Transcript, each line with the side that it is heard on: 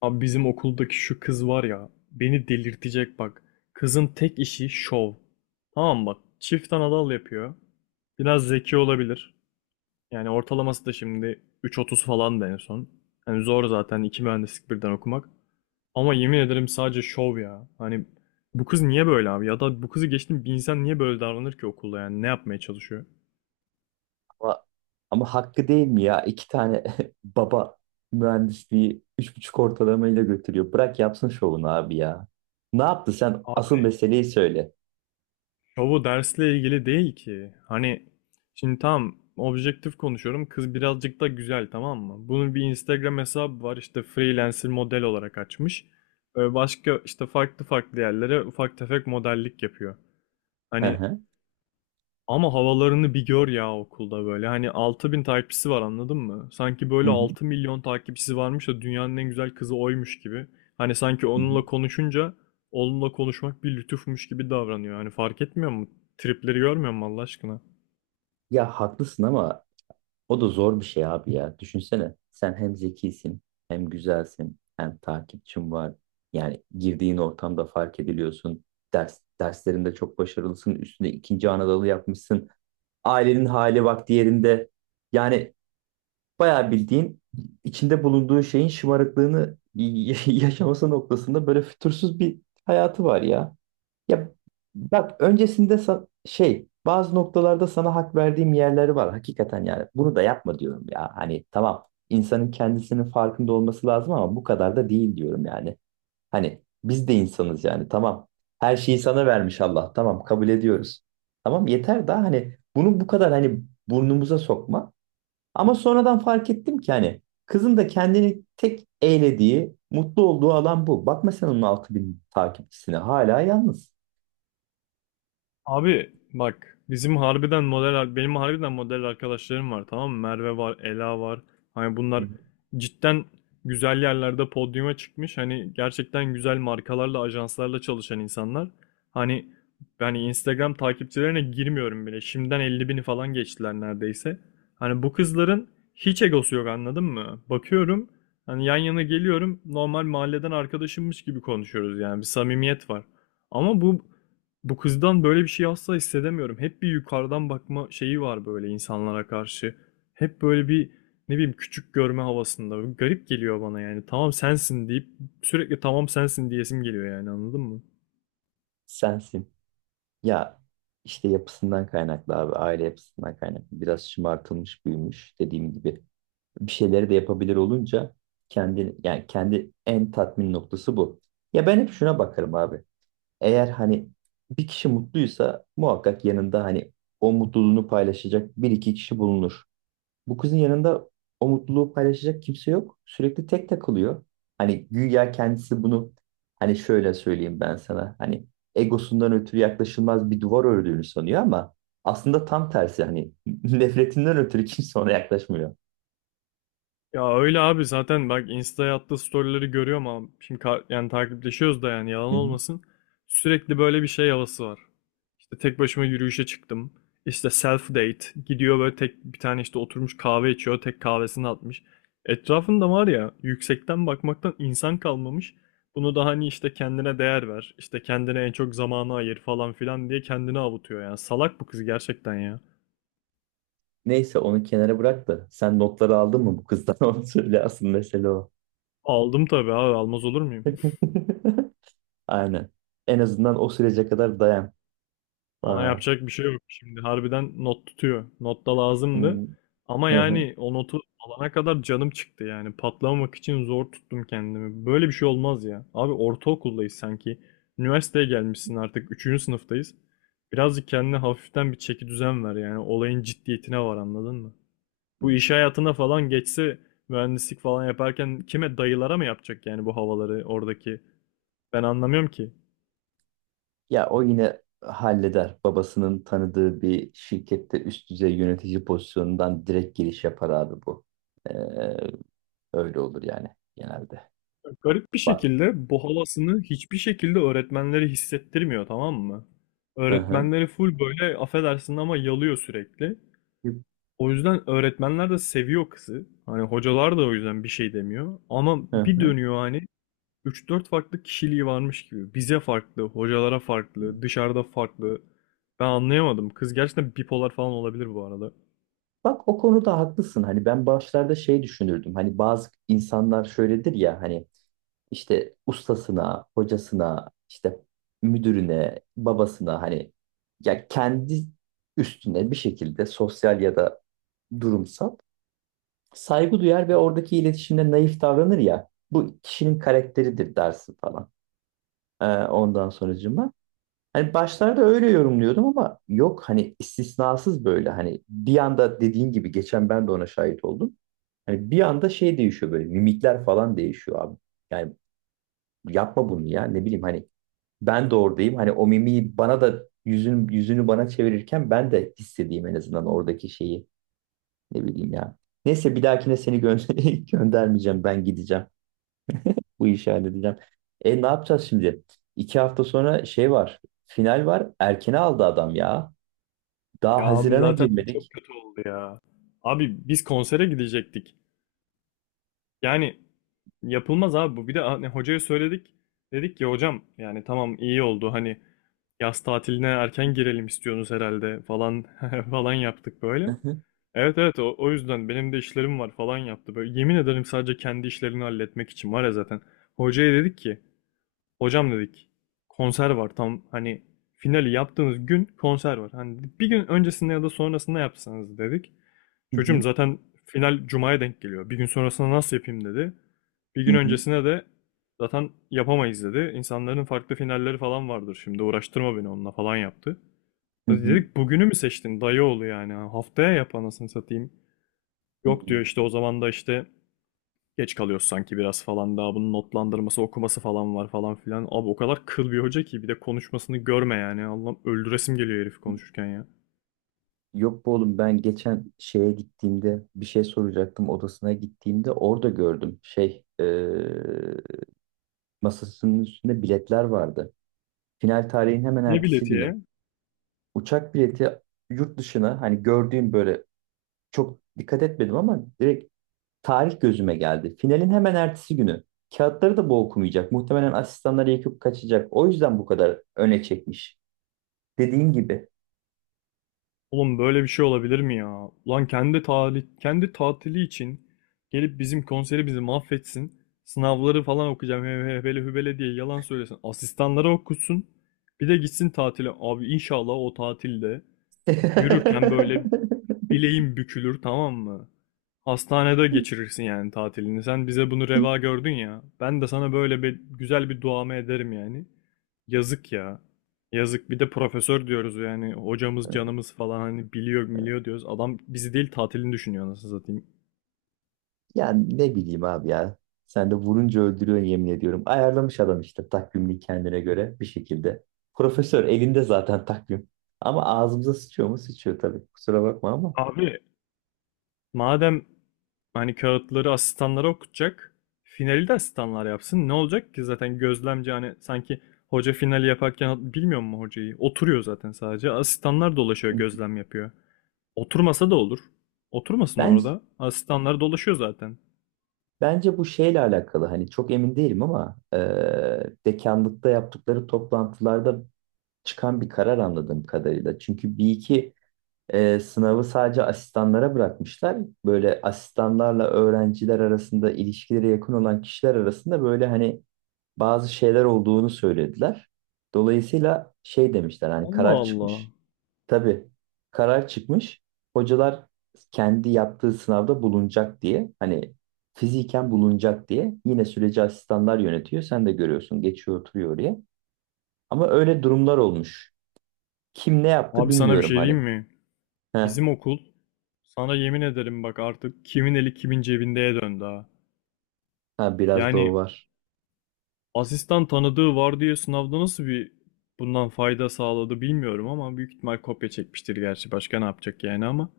left: Abi bizim okuldaki şu kız var ya beni delirtecek bak. Kızın tek işi şov. Tamam bak çift anadal yapıyor. Biraz zeki olabilir. Yani ortalaması da şimdi 3,30 falan da en son. Hani zor zaten iki mühendislik birden okumak. Ama yemin ederim sadece şov ya. Hani bu kız niye böyle abi? Ya da bu kızı geçtim bir insan niye böyle davranır ki okulda yani ne yapmaya çalışıyor?
right: Ama, ama hakkı değil mi ya? İki tane baba mühendisliği üç buçuk ortalamayla götürüyor. Bırak yapsın şovunu abi ya. Ne yaptı sen? Asıl meseleyi söyle.
left: Ya bu dersle ilgili değil ki. Hani şimdi tam objektif konuşuyorum. Kız birazcık da güzel tamam mı? Bunun bir Instagram hesabı var işte freelancer model olarak açmış. Başka işte farklı farklı yerlere ufak tefek modellik yapıyor.
right: Hı
left: Hani
right: hı.
left: ama havalarını bir gör ya okulda böyle. Hani 6.000 takipçisi var anladın mı? Sanki
right: Hı
left: böyle
right: hı.
left: 6.000.000 takipçisi varmış da dünyanın en güzel kızı oymuş gibi. Hani sanki
right: Hı hı.
left: onunla konuşunca onunla konuşmak bir lütufmuş gibi davranıyor. Hani fark etmiyor mu? Tripleri görmüyor mu Allah aşkına?
right: Ya haklısın ama o da zor bir şey abi ya. Düşünsene. Sen hem zekisin, hem güzelsin, hem takipçin var. Yani girdiğin ortamda fark ediliyorsun. Ders, derslerinde çok başarılısın. Üstüne ikinci Anadolu yapmışsın. Ailenin hali vakti yerinde. Yani bayağı bildiğin içinde bulunduğu şeyin şımarıklığını yaşaması noktasında böyle fütursuz bir hayatı var ya. Ya bak öncesinde şey bazı noktalarda sana hak verdiğim yerleri var hakikaten yani bunu da yapma diyorum ya hani tamam insanın kendisinin farkında olması lazım ama bu kadar da değil diyorum yani hani biz de insanız yani tamam her şeyi sana vermiş Allah tamam kabul ediyoruz tamam yeter daha hani bunu bu kadar hani burnumuza sokma ama sonradan fark ettim ki hani kızın da kendini tek eğlediği mutlu olduğu alan bu bakma sen onun 6000 takipçisine hala yalnız.
left: Abi bak bizim harbiden model benim harbiden model arkadaşlarım var tamam mı? Merve var, Ela var. Hani bunlar cidden güzel yerlerde podyuma çıkmış. Hani gerçekten güzel markalarla, ajanslarla çalışan insanlar. Hani yani Instagram takipçilerine girmiyorum bile. Şimdiden 50 bini falan geçtiler neredeyse. Hani bu kızların hiç egosu yok anladın mı? Bakıyorum hani yan yana geliyorum normal mahalleden arkadaşımmış gibi konuşuyoruz yani bir samimiyet var. Ama bu kızdan böyle bir şey asla hissedemiyorum. Hep bir yukarıdan bakma şeyi var böyle insanlara karşı. Hep böyle bir ne bileyim küçük görme havasında. Garip geliyor bana yani. Tamam sensin deyip sürekli tamam sensin diyesim geliyor yani anladın mı?
right: Sensin. Ya işte yapısından kaynaklı abi. Aile yapısından kaynaklı. Biraz şımartılmış büyümüş dediğim gibi. Bir şeyleri de yapabilir olunca kendi yani kendi en tatmin noktası bu. Ya ben hep şuna bakarım abi. Eğer hani bir kişi mutluysa muhakkak yanında hani o mutluluğunu paylaşacak bir iki kişi bulunur. Bu kızın yanında o mutluluğu paylaşacak kimse yok. Sürekli tek takılıyor. Hani güya kendisi bunu hani şöyle söyleyeyim ben sana. Hani egosundan ötürü yaklaşılmaz bir duvar ördüğünü sanıyor ama aslında tam tersi hani nefretinden ötürü kimse ona yaklaşmıyor.
left: Ya öyle abi zaten bak Insta'ya attığı storyleri görüyorum ama şimdi yani takipleşiyoruz da yani yalan
right: Hı hı.
left: olmasın. Sürekli böyle bir şey havası var. İşte tek başıma yürüyüşe çıktım. İşte self date gidiyor böyle tek bir tane işte oturmuş kahve içiyor tek kahvesini atmış. Etrafında var ya yüksekten bakmaktan insan kalmamış. Bunu da hani işte kendine değer ver işte kendine en çok zamanı ayır falan filan diye kendini avutuyor yani salak bu kız gerçekten ya.
right: Neyse onu kenara bırak da sen notları aldın mı bu kızdan onu söyle asıl mesele o.
left: Aldım tabii abi almaz olur muyum?
right: Aynen. En azından o sürece kadar dayan.
left: Ona
right: Aa.
left: yapacak bir şey yok. Şimdi harbiden not tutuyor. Not da
right: Hı
left: lazımdı. Ama
right: hı. Hı
left: yani o notu alana kadar canım çıktı yani. Patlamamak için zor tuttum kendimi. Böyle bir şey olmaz ya. Abi ortaokuldayız sanki. Üniversiteye gelmişsin artık. Üçüncü sınıftayız. Birazcık kendine hafiften bir çeki düzen ver yani. Olayın ciddiyetine var anladın mı?
right: hı.
left: Bu iş hayatına falan geçse mühendislik falan yaparken kime dayılara mı yapacak yani bu havaları oradaki? Ben anlamıyorum ki.
right: Ya o yine halleder. Babasının tanıdığı bir şirkette üst düzey yönetici pozisyonundan direkt giriş yapar abi bu. Ee, öyle olur yani genelde.
left: Garip bir
right: Bak.
left: şekilde bu havasını hiçbir şekilde öğretmenleri hissettirmiyor tamam mı?
right: Hı hı.
left: Öğretmenleri full böyle affedersin ama yalıyor sürekli. O yüzden öğretmenler de seviyor kızı. Hani hocalar da o yüzden bir şey demiyor. Ama
right: Hı
left: bir
right: hı.
left: dönüyor hani 3-4 farklı kişiliği varmış gibi. Bize farklı, hocalara farklı, dışarıda farklı. Ben anlayamadım. Kız gerçekten bipolar falan olabilir bu arada.
right: Bak o konuda haklısın. Hani ben başlarda şey düşünürdüm. Hani bazı insanlar şöyledir ya hani işte ustasına, hocasına, işte müdürüne, babasına hani ya kendi üstüne bir şekilde sosyal ya da durumsal saygı duyar ve oradaki iletişimde naif davranır ya. Bu kişinin karakteridir dersin falan. Ondan sonracığıma. Hani başlarda öyle yorumluyordum ama yok hani istisnasız böyle hani bir anda dediğin gibi geçen ben de ona şahit oldum. Hani bir anda şey değişiyor böyle mimikler falan değişiyor abi. Yani yapma bunu ya ne bileyim hani ben de oradayım. Hani o mimiği bana da yüzünü, yüzünü bana çevirirken ben de hissedeyim en azından oradaki şeyi ne bileyim ya. Neyse bir dahakine seni göndermeyeceğim. Ben gideceğim. Bu işi halledeceğim. E ne yapacağız şimdi? İki hafta sonra şey var. Final var. Erkene aldı adam ya.
left: Ya
right: Daha
left: abi
right: Haziran'a
left: zaten çok
right: girmedik.
left: kötü oldu ya. Abi biz konsere gidecektik. Yani yapılmaz abi bu. Bir de hani hocaya söyledik. Dedik ki hocam yani tamam iyi oldu hani yaz tatiline erken girelim istiyorsunuz herhalde falan falan yaptık
right: Hı
left: böyle.
right: hı.
left: Evet evet o yüzden benim de işlerim var falan yaptı. Böyle yemin ederim sadece kendi işlerini halletmek için var ya zaten. Hocaya dedik ki hocam dedik konser var tam hani finali yaptığımız gün konser var. Hani bir gün öncesinde ya da sonrasında yapsanız dedik.
right: Hı
left: Çocuğum
right: hı.
left: zaten final cumaya denk geliyor. Bir gün sonrasında nasıl yapayım dedi. Bir
right: Hı
left: gün
right: hı.
left: öncesine de zaten yapamayız dedi. İnsanların farklı finalleri falan vardır şimdi uğraştırma beni onunla falan yaptı.
right: Hı hı.
left: Dedik bugünü mü seçtin dayı oğlu yani haftaya yap anasını satayım.
right: Hı
left: Yok diyor
right: hı.
left: işte o zaman da işte geç kalıyoruz sanki biraz falan daha bunun notlandırması okuması falan var falan filan. Abi o kadar kıl bir hoca ki bir de konuşmasını görme yani. Allah'ım öldüresim geliyor herif konuşurken ya.
right: Yok bu oğlum ben geçen şeye gittiğimde bir şey soracaktım odasına gittiğimde orada gördüm şey masasının üstünde biletler vardı. Final tarihin hemen
left: Ne
right: ertesi
left: bileti
right: günü.
left: ya?
right: Uçak bileti yurt dışına hani gördüğüm böyle çok dikkat etmedim ama direkt tarih gözüme geldi. Finalin hemen ertesi günü. Kağıtları da bu okumayacak. Muhtemelen asistanları yakıp kaçacak. O yüzden bu kadar öne çekmiş. Dediğin gibi.
left: Oğlum böyle bir şey olabilir mi ya? Ulan kendi tatili için gelip bizim konseri bizi mahvetsin. Sınavları falan okuyacağım hele hübele diye yalan söylesin. Asistanlara okutsun. Bir de gitsin tatile. Abi inşallah o tatilde yürürken böyle bileğin bükülür tamam mı? Hastanede geçirirsin yani tatilini. Sen bize bunu reva gördün ya. Ben de sana böyle bir güzel bir duamı ederim yani. Yazık ya. Yazık bir de profesör diyoruz yani hocamız canımız falan hani biliyor biliyor diyoruz. Adam bizi değil tatilini düşünüyor nasıl satayım.
right: Yani ne bileyim abi ya. Sen de vurunca öldürüyorsun yemin ediyorum. Ayarlamış adam işte takvimini kendine göre bir şekilde. Profesör elinde zaten takvim. Ama ağzımıza sıçıyor mu? Sıçıyor tabii. Kusura bakma ama.
left: Abi madem hani kağıtları asistanlara okutacak, finali de asistanlar yapsın. Ne olacak ki zaten gözlemci hani sanki hoca finali yaparken bilmiyor mu hocayı? Oturuyor zaten sadece. Asistanlar dolaşıyor,
right: Hı.
left: gözlem yapıyor. Oturmasa da olur. Oturmasın
right: Ben
left: orada. Asistanlar dolaşıyor zaten.
right: Bence bu şeyle alakalı hani çok emin değilim ama dekanlıkta yaptıkları toplantılarda çıkan bir karar anladığım kadarıyla. Çünkü bir iki sınavı sadece asistanlara bırakmışlar. Böyle asistanlarla öğrenciler arasında ilişkileri yakın olan kişiler arasında böyle hani bazı şeyler olduğunu söylediler. Dolayısıyla şey demişler hani
left: Allah
right: karar
left: Allah.
right: çıkmış. Tabii karar çıkmış. Hocalar kendi yaptığı sınavda bulunacak diye hani fiziken bulunacak diye yine süreci asistanlar yönetiyor. Sen de görüyorsun geçiyor oturuyor oraya. Ama öyle durumlar olmuş. Kim ne yaptı
left: Abi sana bir
right: bilmiyorum
left: şey
right: hani.
left: diyeyim mi?
right: Heh,
left: Bizim okul sana yemin ederim bak artık kimin eli kimin cebindeye döndü ha.
right: ha, biraz da o
left: Yani
right: var.
left: asistan tanıdığı var diye sınavda nasıl bir bundan fayda sağladı bilmiyorum ama büyük ihtimal kopya çekmiştir gerçi. Başka ne yapacak yani ama.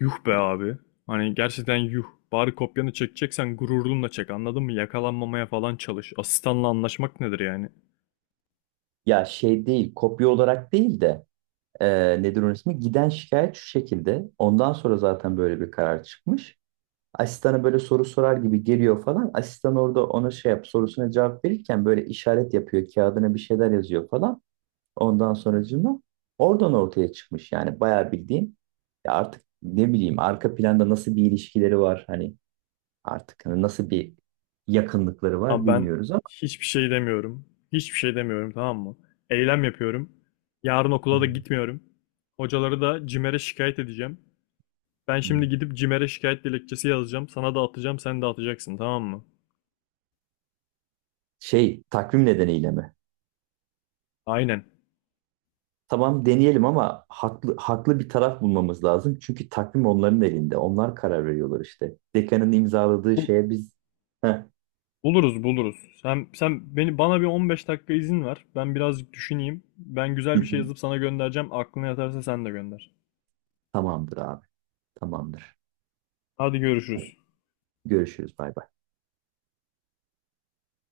left: Yuh be abi. Hani gerçekten yuh. Bari kopyanı çekeceksen gururunla çek anladın mı? Yakalanmamaya falan çalış. Asistanla anlaşmak nedir yani?
right: Ya şey değil kopya olarak değil de e, nedir onun ismi? Giden şikayet şu şekilde. Ondan sonra zaten böyle bir karar çıkmış. Asistana böyle soru sorar gibi geliyor falan. Asistan orada ona şey yap sorusuna cevap verirken böyle işaret yapıyor. Kağıdına bir şeyler yazıyor falan. Ondan sonracığıma oradan ortaya çıkmış. Yani bayağı bildiğin ya artık ne bileyim arka planda nasıl bir ilişkileri var hani artık hani nasıl bir yakınlıkları var
left: Abi ben
right: bilmiyoruz ama
left: hiçbir şey demiyorum. Hiçbir şey demiyorum tamam mı? Eylem yapıyorum. Yarın okula da gitmiyorum. Hocaları da CİMER'e şikayet edeceğim. Ben
right: Hmm.
left: şimdi gidip CİMER'e şikayet dilekçesi yazacağım. Sana da atacağım, sen de atacaksın tamam mı?
right: Şey takvim nedeniyle mi?
left: Aynen.
right: Tamam deneyelim ama haklı bir taraf bulmamız lazım. Çünkü takvim onların elinde. Onlar karar veriyorlar işte. Dekanın imzaladığı
left: Bul-
right: şeye biz Heh.
left: buluruz. Sen beni bana bir 15 dakika izin ver. Ben birazcık düşüneyim. Ben
right: Hı
left: güzel bir şey
right: hı.
left: yazıp sana göndereceğim. Aklına yatarsa sen de gönder.
right: Tamamdır abi. Tamamdır.
left: Hadi görüşürüz.
right: Görüşürüz. Bay bay.